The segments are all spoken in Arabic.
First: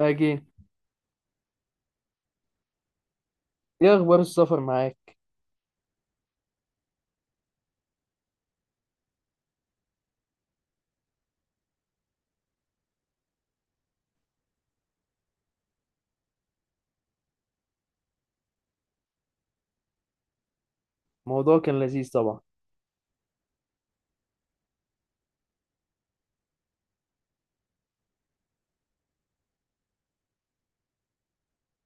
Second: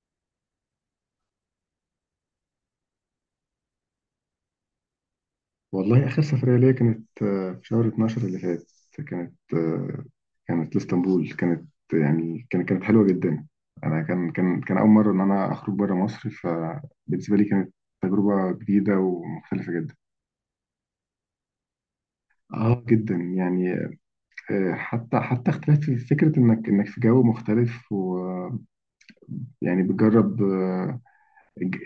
أجي، إيه أخبار السفر معاك؟ والله آخر سفرية ليا كانت في شهر 12 اللي فات. كانت آه، كانت لإسطنبول. كانت حلوة جدا. أنا كان أول مرة إن أنا أخرج بره مصر، فبالنسبة لي كانت تجربة جديدة ومختلفة جدا. الموضوع كان لذيذ طبعا. آه جدا يعني. حتى اختلاف في فكرة إنك في جو مختلف، ويعني بتجرب الج-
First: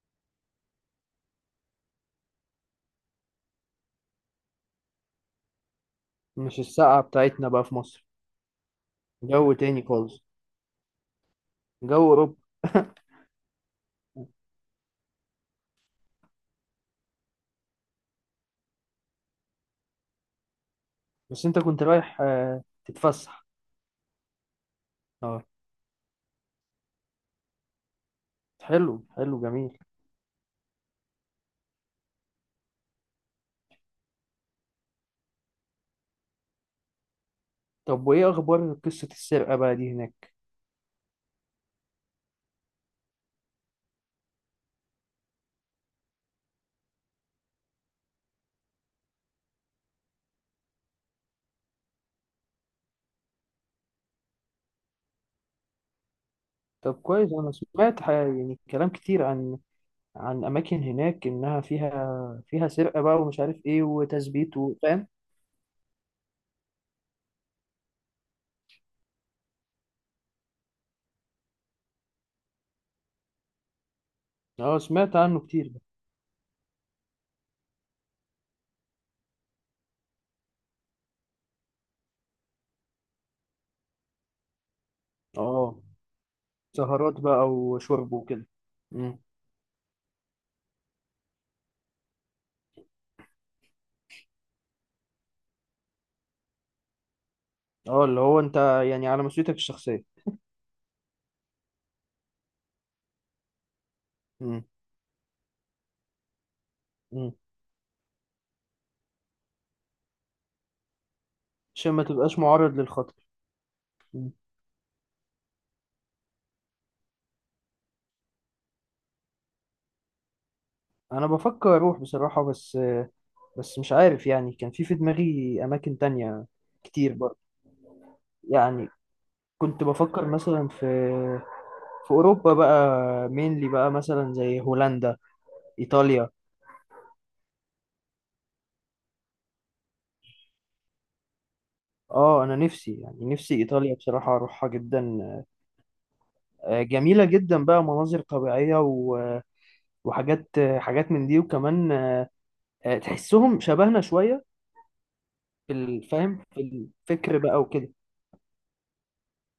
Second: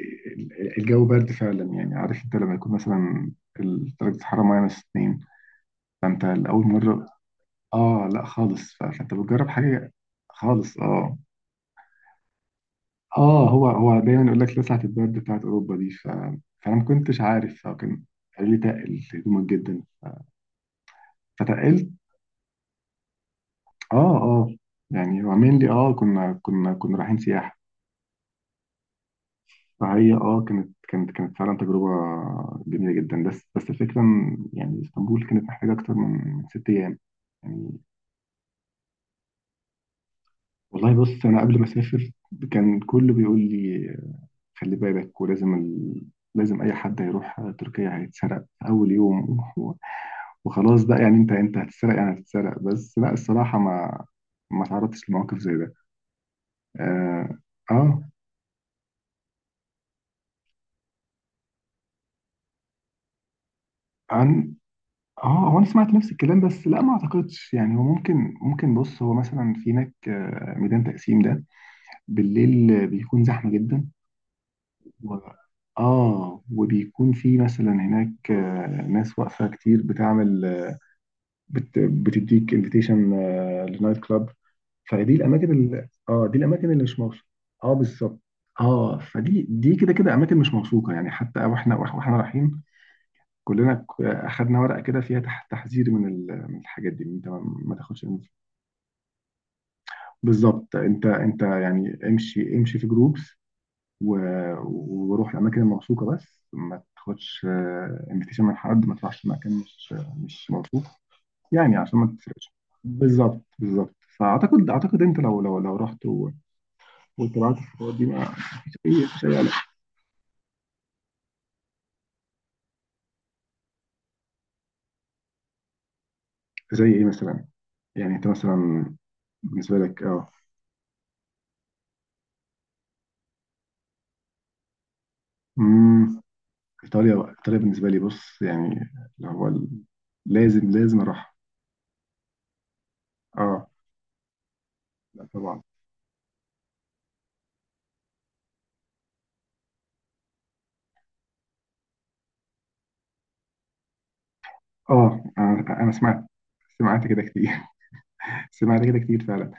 الجو برد فعلا. يعني عارف أنت لما يكون مثلا درجة الحرارة ماينس اتنين، فأنت مش لأول السقعة مرة. بتاعتنا بقى في مصر. اه، لا خالص. فانت بتجرب جو تاني حاجه. خالص. خالص، اه. جو أوروبا. هو دايما يقول لك لسعة البرد بتاعت اوروبا دي، فانا ما كنتش عارف. فكان قالوا لي تقل هدومك جدا، بس أنت كنت فتقلت. رايح تتفسح. اه اه. يعني هو أه، mainly اه كنا رايحين سياحه. حلو حلو جميل. فهي اه كانت فعلا تجربه جميله جدا. بس الفكره إن يعني اسطنبول كانت محتاجه اكتر من ست ايام يعني. طب وإيه أخبار قصة السرقة بقى دي هناك؟ والله بص، انا قبل ما اسافر كان كله بيقول لي خلي بالك. ولازم لازم اي حد هيروح تركيا هيتسرق في اول يوم. وخلاص بقى، يعني انت هتتسرق يعني هتتسرق. بس لا، الصراحه ما تعرضتش لمواقف زي ده. طب اه كويس، أنا اه. سمعت يعني كلام كتير عن أماكن هناك إنها فيها سرقة بقى ومش عارف إيه عن، وتثبيت وفاهم. اه هو انا سمعت نفس الكلام، بس لا ما اعتقدش. يعني هو ممكن بص، هو مثلا في هناك ميدان تقسيم ده بالليل بيكون زحمه جدا. أه، سمعت و... عنه كتير ده. اه، وبيكون في مثلا هناك ناس واقفه كتير بتعمل، بتديك انفيتيشن لنايت كلاب. فدي الاماكن أه، اللي اه، دي الاماكن اللي مش سهرات موثوقه. بقى اه وشرب بالظبط. وكده. اه، فدي، دي كده كده اماكن مش موثوقه. يعني حتى واحنا رايحين كلنا، اخدنا ورقه كده فيها تحذير من من الحاجات دي إن انت ما اه، تاخدش اللي هو انت يعني على مسؤوليتك الشخصية. بالظبط. انت يعني امشي في جروبس. و... مم. وروح الاماكن الموثوقه. بس ما مم. تاخدش انفيتيشن من حد، ما تروحش مكان مش موثوق، يعني عشان عشان ما ما تبقاش تسرقش. معرض للخطر. بالظبط بالظبط. مم. فاعتقد، اعتقد انت لو رحت واتبعت الخطوات دي، ما، مفيش اي قلق. انا بفكر اروح بصراحة، بس مش عارف. يعني كان في دماغي اماكن تانية زي ايه كتير برضه. مثلا؟ يعني انت يعني مثلا بالنسبه كنت لك، بفكر اه. مثلا في في اوروبا بقى، مينلي بقى مثلا زي هولندا، امم. ايطاليا. ايطاليا بالنسبه لي، بص، يعني اللي هو ال- لازم اروح. اه، انا نفسي، يعني نفسي اه، ايطاليا بصراحة اروحها جدا. لا طبعا. جميلة جدا بقى، مناظر طبيعية وحاجات من دي. وكمان تحسهم شبهنا شوية اه في انا، أنا سمعت. الفهم، في سمعت كده الفكر كتير. بقى وكده. سمعت كده كتير فعلا.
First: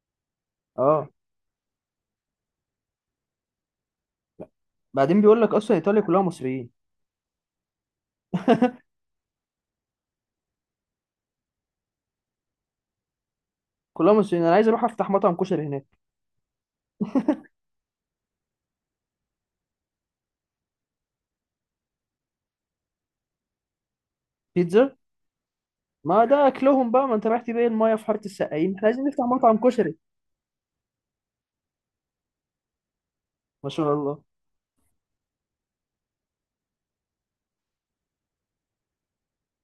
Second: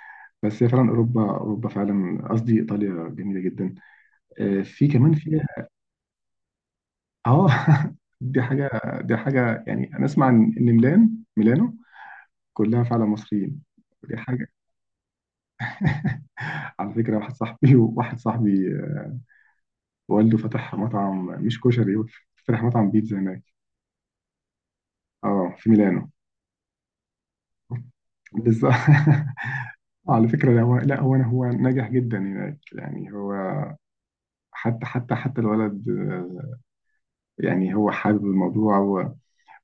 بس هي فعلا اه، اوروبا، اوروبا فعلا قصدي ايطاليا جميله جدا. في كمان بعدين في. بيقول لك اصلا ايطاليا كلها مصريين. اه. دي حاجة. دي حاجة، يعني أنا أسمع إن ميلان ميلانو كلها فعلا مصريين. كلها دي مصريين، حاجة. انا عايز اروح افتح مطعم كشري هناك. على فكرة، واحد صاحبي، والده فتح مطعم، مش كشري، فتح مطعم بيتزا هناك. بيتزا؟ اه، في ميلانو. ما ده اكلهم بقى، ما انت رحت بيه المايه في حاره بالظبط. السقايين، احنا عايزين نفتح مطعم كشري. على فكرة، لا هو لا هو أنا- هو ناجح جدا هناك، يعني هو ما شاء الله. حتى الولد يعني هو حابب الموضوع. و-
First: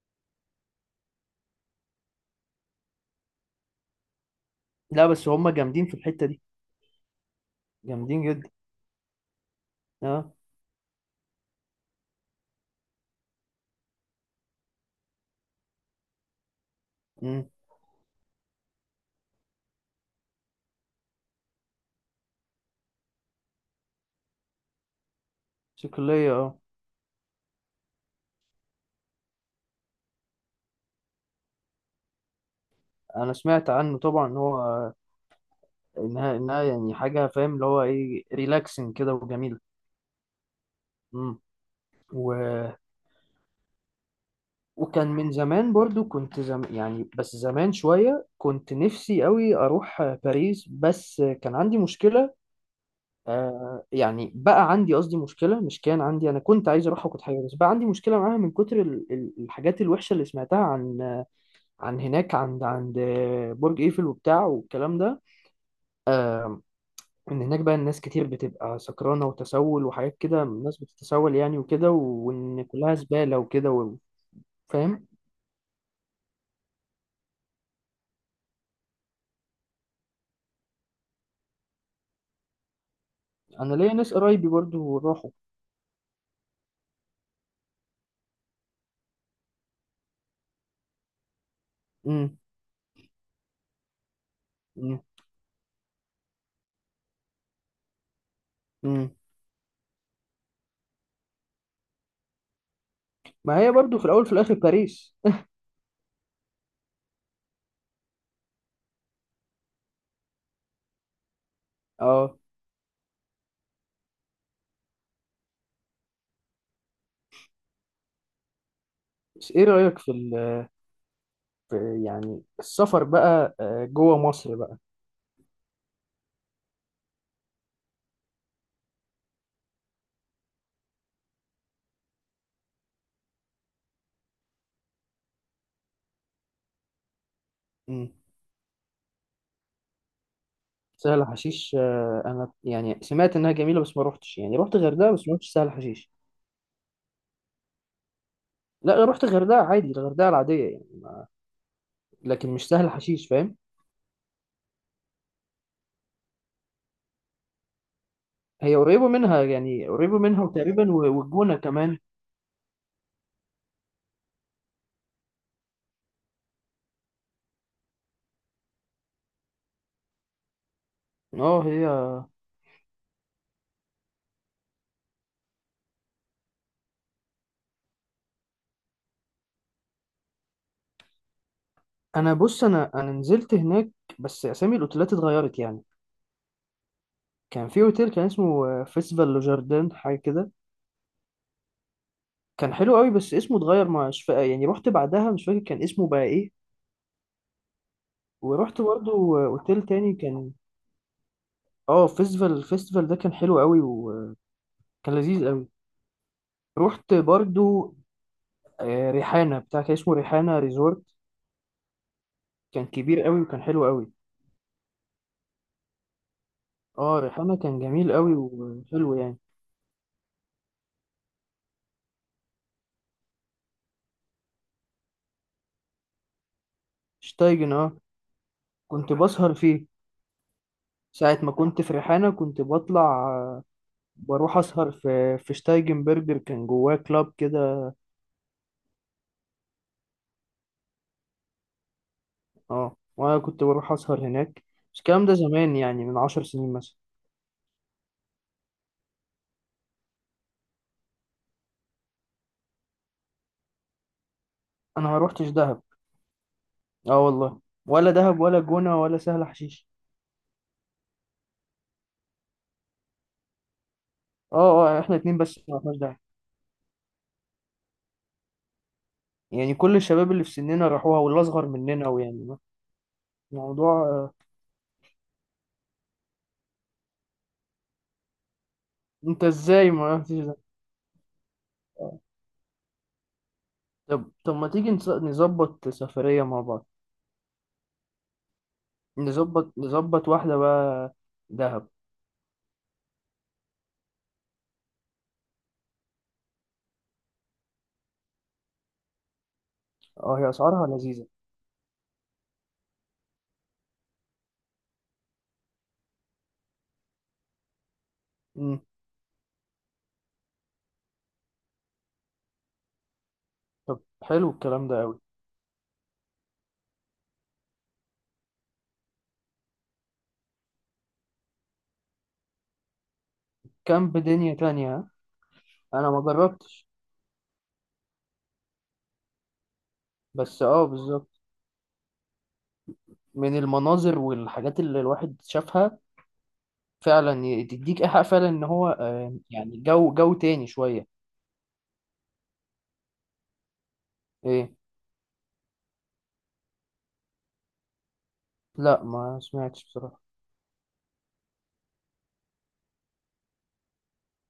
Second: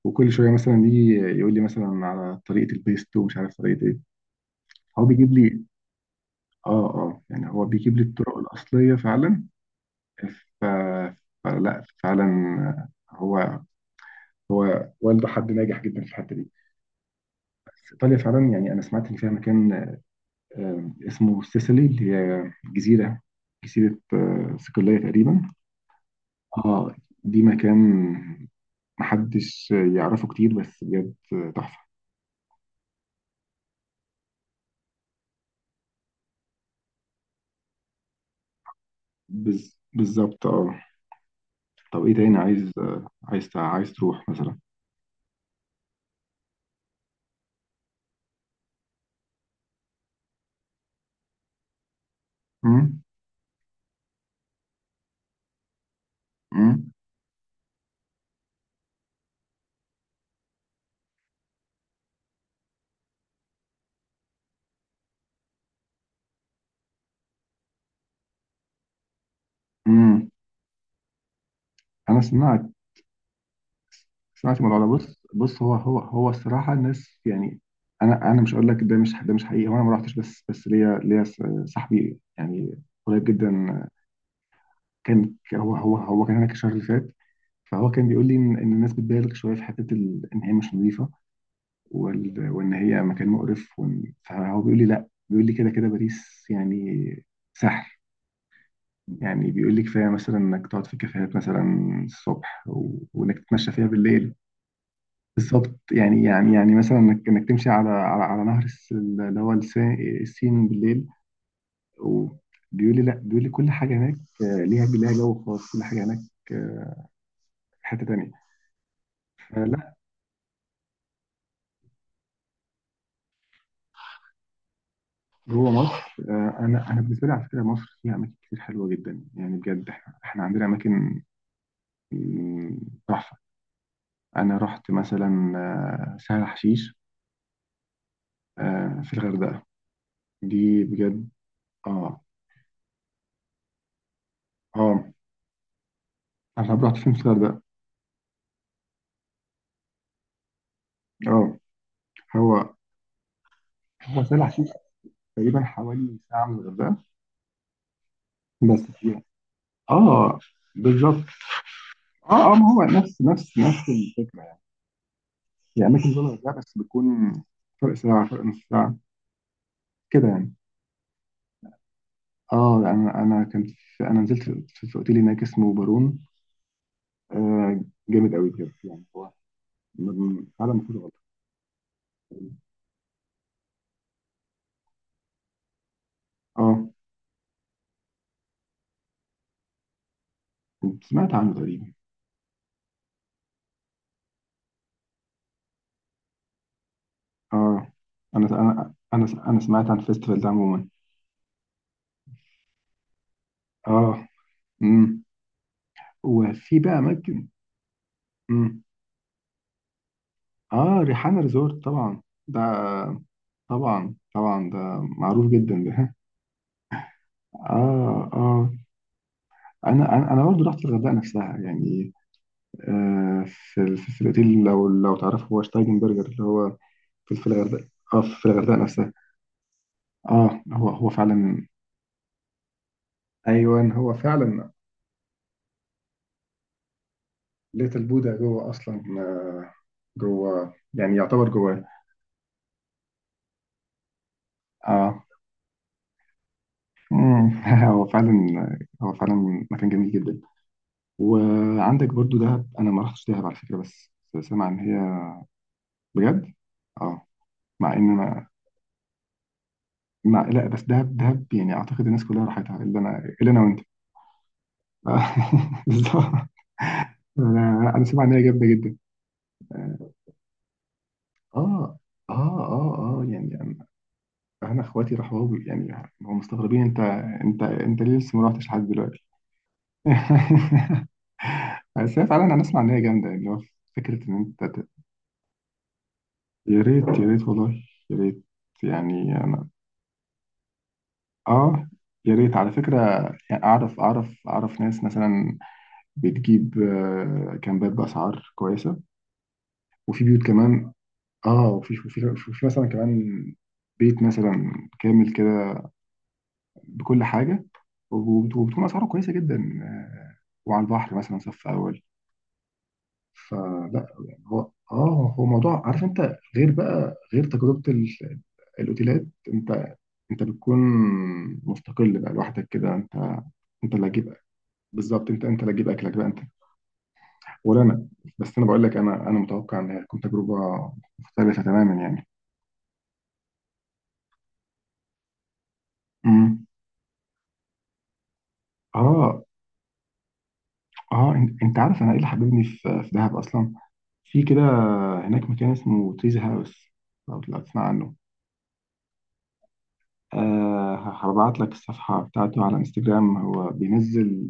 وكل شوية مثلا يجي يقول لي مثلا على طريقة البيستو، ومش عارف طريقة ايه. هو لا بس بيجيب هم لي، جامدين في الحته دي. اه اه، يعني هو بيجيب لي جامدين الطرق جدا. الأصلية فعلا. اه. ف... فلا فعلا، هو هو والده حد ناجح جدا في الحتة دي. امم. بس إيطاليا فعلا، يعني أنا سمعت إن فيها مكان اسمه سيسيلي، اللي هي جزيرة صقلية تقريبا. صقليه، اه. اه. دي مكان محدش يعرفه كتير، بس بجد تحفة. انا سمعت عنه طبعا، ان هو انها انها يعني حاجه، فاهم اللي هو ايه، ريلاكسنج كده وجميله. بالظبط، اه. امم. طب ايه و تاني عايز عايز تروح مثلا؟ وكان من زمان برضو كنت يعني بس زمان شوية كنت نفسي قوي أروح باريس. بس كان عندي مشكلة. امم. يعني بقى عندي، قصدي مشكلة، مش كان عندي. أنا كنت عايز امم. أروح وكنت حاجة، بس بقى عندي مشكلة معاها من كتر الحاجات الوحشة اللي سمعتها عن عن هناك، عند برج إيفل وبتاع والكلام ده. آه إن هناك بقى الناس كتير بتبقى سكرانة وتسول وحاجات امم. كده، الناس بتتسول يعني وكده، انا وإن سمعت، كلها زبالة وكده مش معاك في الموضوع ده. فاهم. بص بص، هو الصراحه، الناس يعني، انا مش هقول لك ده مش، ده مش حقيقي. هو انا ما رحتش، بس بس ليا، صاحبي يعني قريب جدا. أنا ليا ناس قرايبي برضو راحوا. كان هو كان هناك الشهر اللي فات. فهو كان بيقول لي ان، إن الناس بتبالغ شويه في حته ان هي مش نظيفه. امم. وان هي مكان مقرف. فهو بيقول لي امم. لا، بيقول لي كده كده باريس يعني سحر. امم. يعني بيقول لي كفايه مثلا انك تقعد في كافيهات مثلا الصبح، وانك ما تتمشى هي فيها برضو في الاول في بالليل. الاخر باريس. بالظبط، يعني مثلا انك تمشي على نهر السين بالليل. وبيقول اه، لي لا، بيقول لي كل حاجه هناك ليها جو خاص. كل حاجه هناك آه، في حته تانيه. بس ايه فلا. رايك في يعني السفر بقى جوه مصر بقى. جوه مصر انا بالنسبه لي على فكره، مصر فيها اماكن كتير حلوه جدا، يعني بجد احنا عندنا اماكن مم، تحفه. انا رحت مثلا سهل حشيش امم. في الغردقه. دي سهل بجد، حشيش اه انا يعني سمعت انها جميله، بس ما روحتش. يعني روحت غردقه اه. بس ما روحتش سهل حشيش. انا رحت فين في الغردقه؟ لا، روحت غردقه عادي، الغردقه العاديه يعني، اه. لكن هو مش سهل حشيش، فاهم. هو سهل حشيش تقريبا حوالي ساعة من الغردقة، هي بس قريبه فيها. منها يعني، قريبه اه منها وتقريبا بالظبط. والجونه كمان. اه اه، ما هو نفس الفكرة. يعني هي أماكن زي الغردقة، بس بتكون فرق ساعة، فرق نص ساعة كده يعني. اه، هي. اه، أنا كنت في، أنا نزلت في، في أوتيل هناك اسمه بارون. آه، جامد قوي بجد. يعني هو، فعلا ما فيهوش غلط. انا بص، انا نزلت هناك، بس اسامي الاوتيلات اتغيرت يعني. اه، كان في اوتيل كان اسمه فيستيفال لو جاردن حاجه كده. كنت سمعت عنه تقريبا. كان حلو قوي بس اسمه اتغير، مش يعني رحت بعدها مش فاكر كان اسمه بقى ايه. اه، أنا ورحت أنا برضو أنا أنا اوتيل سمعت عن تاني الفيستيفال ده كان. عموما. اه، الفيستيفال ده كان حلو قوي اه. وكان امم. لذيذ قوي. وفي بقى رحت أماكن. برضو امم. ريحانه بتاع، كان اسمه ريحانه اه، ريزورت، ريحانة ريزورت طبعا ده. كان كبير قوي وكان حلو قوي. طبعا طبعا ده معروف جدا ده. اه، ريحانه كان جميل اه قوي اه. وحلو يعني. انا انا، برضه رحت الغردقه نفسها يعني في في الاوتيل، لو لو تعرفه، هو شتايجن برجر، اللي هو في، في شتايجن، الغردقه. اه، اه، في الغردقه نفسها. كنت بسهر فيه اه، هو ساعة ما فعلا. كنت في ريحانة. كنت بطلع ايوه هو بروح فعلا. أسهر في شتايجن برجر، كان جواه كلاب كده. ليتل بودا جوه اصلا، جوه، يعني يعتبر جواه. اه، وانا كنت بروح اسهر هناك، بس اه. الكلام ده زمان يعني، من 10 سنين مثلا. مم. هو فعلا، هو فعلا مكان جميل جدا. وعندك برضو دهب، انا ما رحتش دهب على فكره. بس سامع ان هي، انا ما روحتش دهب. بجد. اه اه. والله. مع ان ولا دهب انا، ولا جونة ولا سهل حشيش. مع، لا بس دهب، دهب يعني اعتقد الناس كلها راحتها الا انا، الا انا وانت. اه، اه، احنا اتنين بس ما رحناش دهب. بالظبط. انا سامع ان هي جامده جدا. يعني كل اه الشباب اللي في سننا راحوها واللي اصغر اه مننا ويعني اه اه. يعني انا، الموضوع. أنا اخواتي راحوا، يعني هم مستغربين، انت انت ليه لسه ما رحتش لحد دلوقتي. انت ازاي ما رحتش ده؟ بس هي فعلا، انا اسمع ان هي جامده. اللي هو فكره طب ان طب ما تيجي نظبط سفرية مع يا بعض. ريت. يا ريت والله يا ريت. يعني انا، نظبط واحدة بقى، اه. دهب. يا ريت على فكره. يعني اعرف ناس مثلا بتجيب كامبات بأسعار كويسة، وفي اه، بيوت هي أسعارها كمان. لذيذة. اه، وفي وفي مثلا كمان بيت مثلا كامل كده، بكل حاجة. مم. وبتكون أسعاره كويسة جدا آه، وعلى البحر مثلا صف أول. طب فلا يعني، حلو هو الكلام ده أوي. اه، هو موضوع، عارف انت، غير بقى غير تجربة الأوتيلات. انت، بتكون مستقل بقى لوحدك كده. انت، اللي كامب، هتجيب. دنيا تانية ها؟ بالظبط. انت اللي هتجيب أنا اكلك ما بقى انت. جربتش. ولا انا. بس انا بقول لك، انا متوقع ان هي تكون تجربه بس اه، بالظبط. مختلفه تماما يعني. من المناظر والحاجات اللي الواحد شافها امم. فعلا، تديك إيحاء فعلا إن هو اه يعني جو تاني شوية. اه، انت عارف انا ايه اللي حببني في، في دهب اصلا؟ في كده إيه؟ هناك مكان اسمه تريز هاوس، لو لو تسمع عنه. لا ما سمعتش بصراحة. آه، هبعت لك الصفحه بتاعته على انستجرام. هو بينزل،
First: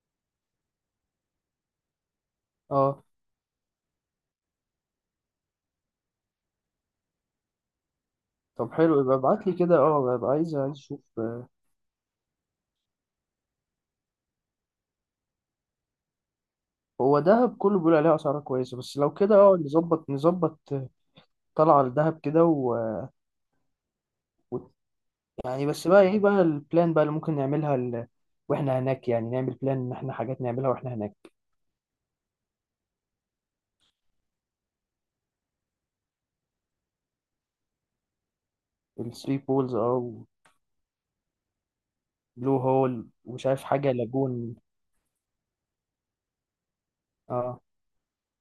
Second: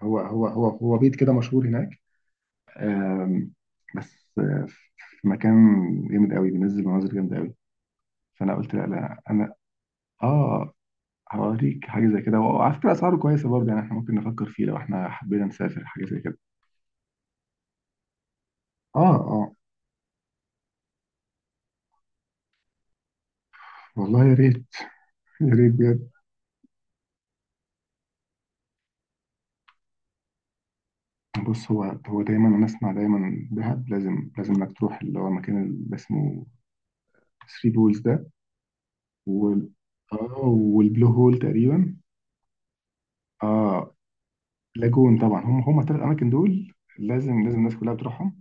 هو بيت كده مشهور هناك. أه، آم، بس آه، في مكان جامد قوي، بينزل مناظر جامده قوي. فانا طب قلت لا، حلو، يبقى لا ابعت لي انا، كده. أه، ببقى عايز اه، أشوف. هوريك حاجة زي كده. وعلى فكرة أسعاره كويسة برضه يعني، إحنا ممكن نفكر فيه لو إحنا حبينا نسافر حاجة زي كده. هو دهب كله بيقول عليه أسعاره كويسة، بس آه لو كده آه، أه نظبط طلعة لدهب كده والله يا و... ريت. يا يعني، ريت بس بقى بجد. إيه بقى البلان بقى اللي ممكن نعملها وإحنا هناك. يعني نعمل بلان إن إحنا حاجات نعملها وإحنا هناك. بص هو، هو دايما أنا أسمع دايما، دهب لازم إنك تروح اللي هو المكان اللي اسمه ثري بولز ده. الثري وال بولز، أه. والبلو هول تقريبا. بلو هول ومش عارف حاجة، آه. لاجون. لاجون طبعا، هم هم الثلاث أماكن دول لازم، لازم اه، الناس كلها بتروحهم.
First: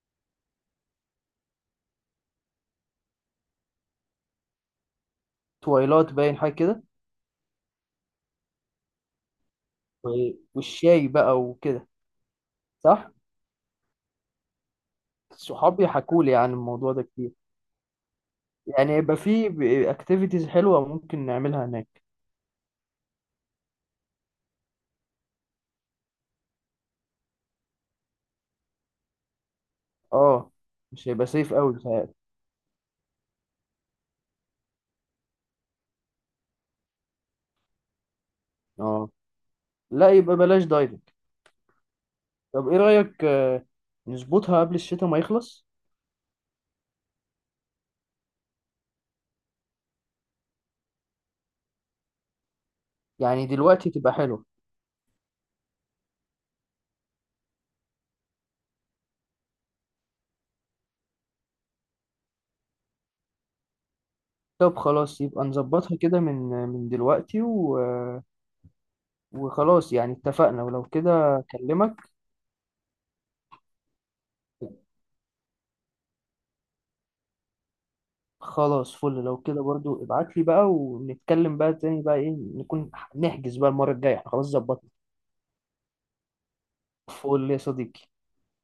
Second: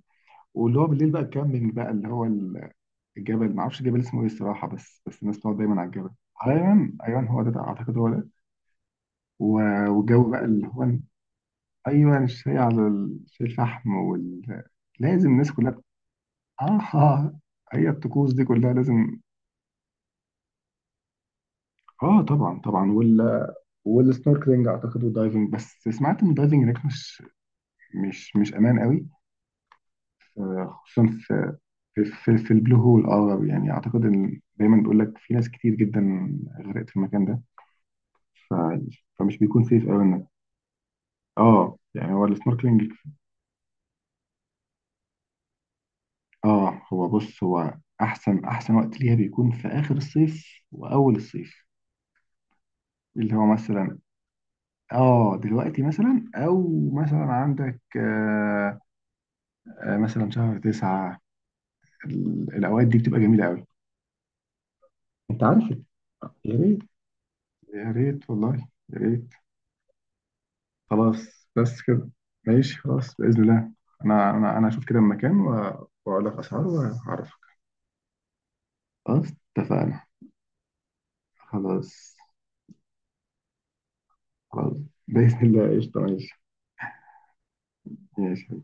واللي هو بالليل بقى تكمل بقى اللي هو الجبل. معرفش الجبل اسمه ايه الصراحة، بس بس الناس بتقعد دايما على الجبل. تويلات، باين حاجة كده. ايوه ايوه، هو ده اعتقد هو. و- والجو بقى اللي هو، والشاي بقى وكده. ايوه الشاي على صح. شاي الفحم لازم الناس كلها. صحابي حكوا لي عن اه الموضوع ده كتير. هي الطقوس دي كلها يعني يبقى لازم. في اكتيفيتيز حلوة ممكن نعملها هناك. اه طبعا طبعا. والسنوركلينج اعتقد والدايفنج. بس سمعت ان الدايفنج هناك مش امان قوي، اه، خصوصا مش هيبقى سيف في، قوي بتهيألي. في البلو هول. اه، يعني اعتقد ان دايما بيقول لك في ناس كتير جدا غرقت في المكان ده. ف... اه فمش بيكون سيف قوي لا، انك. يبقى بلاش دايفنج. اه، يعني هو طب ايه السنوركلينج. رأيك، نظبطها قبل الشتاء ما يخلص؟ اه هو بص، هو احسن وقت ليها بيكون في اخر الصيف واول الصيف، اللي هو يعني دلوقتي مثلا تبقى حلوة. اه دلوقتي. مثلا او مثلا عندك، آه مثلا شهر تسعة. الاوقات دي بتبقى جميلة قوي. طب خلاص، انت يبقى عارف، نظبطها كده من يا ريت. من دلوقتي و... يا آه، ريت والله يا ريت وخلاص يعني اتفقنا ولو كده. خلاص، بس اكلمك. كده. ماشي، خلاص بإذن الله. انا اشوف كده المكان واقول لك اسعاره وهعرفك. خلاص، فل خلاص، لو كده اتفقنا. برضو ابعت لي بقى، ونتكلم بقى تاني خلاص. بقى ايه نكون. نحجز بقى المرة الجاية، احنا خلاص خلاص ظبطنا. بإذن الله، قشطة. ماشي. فل يا صديقي. ماشي.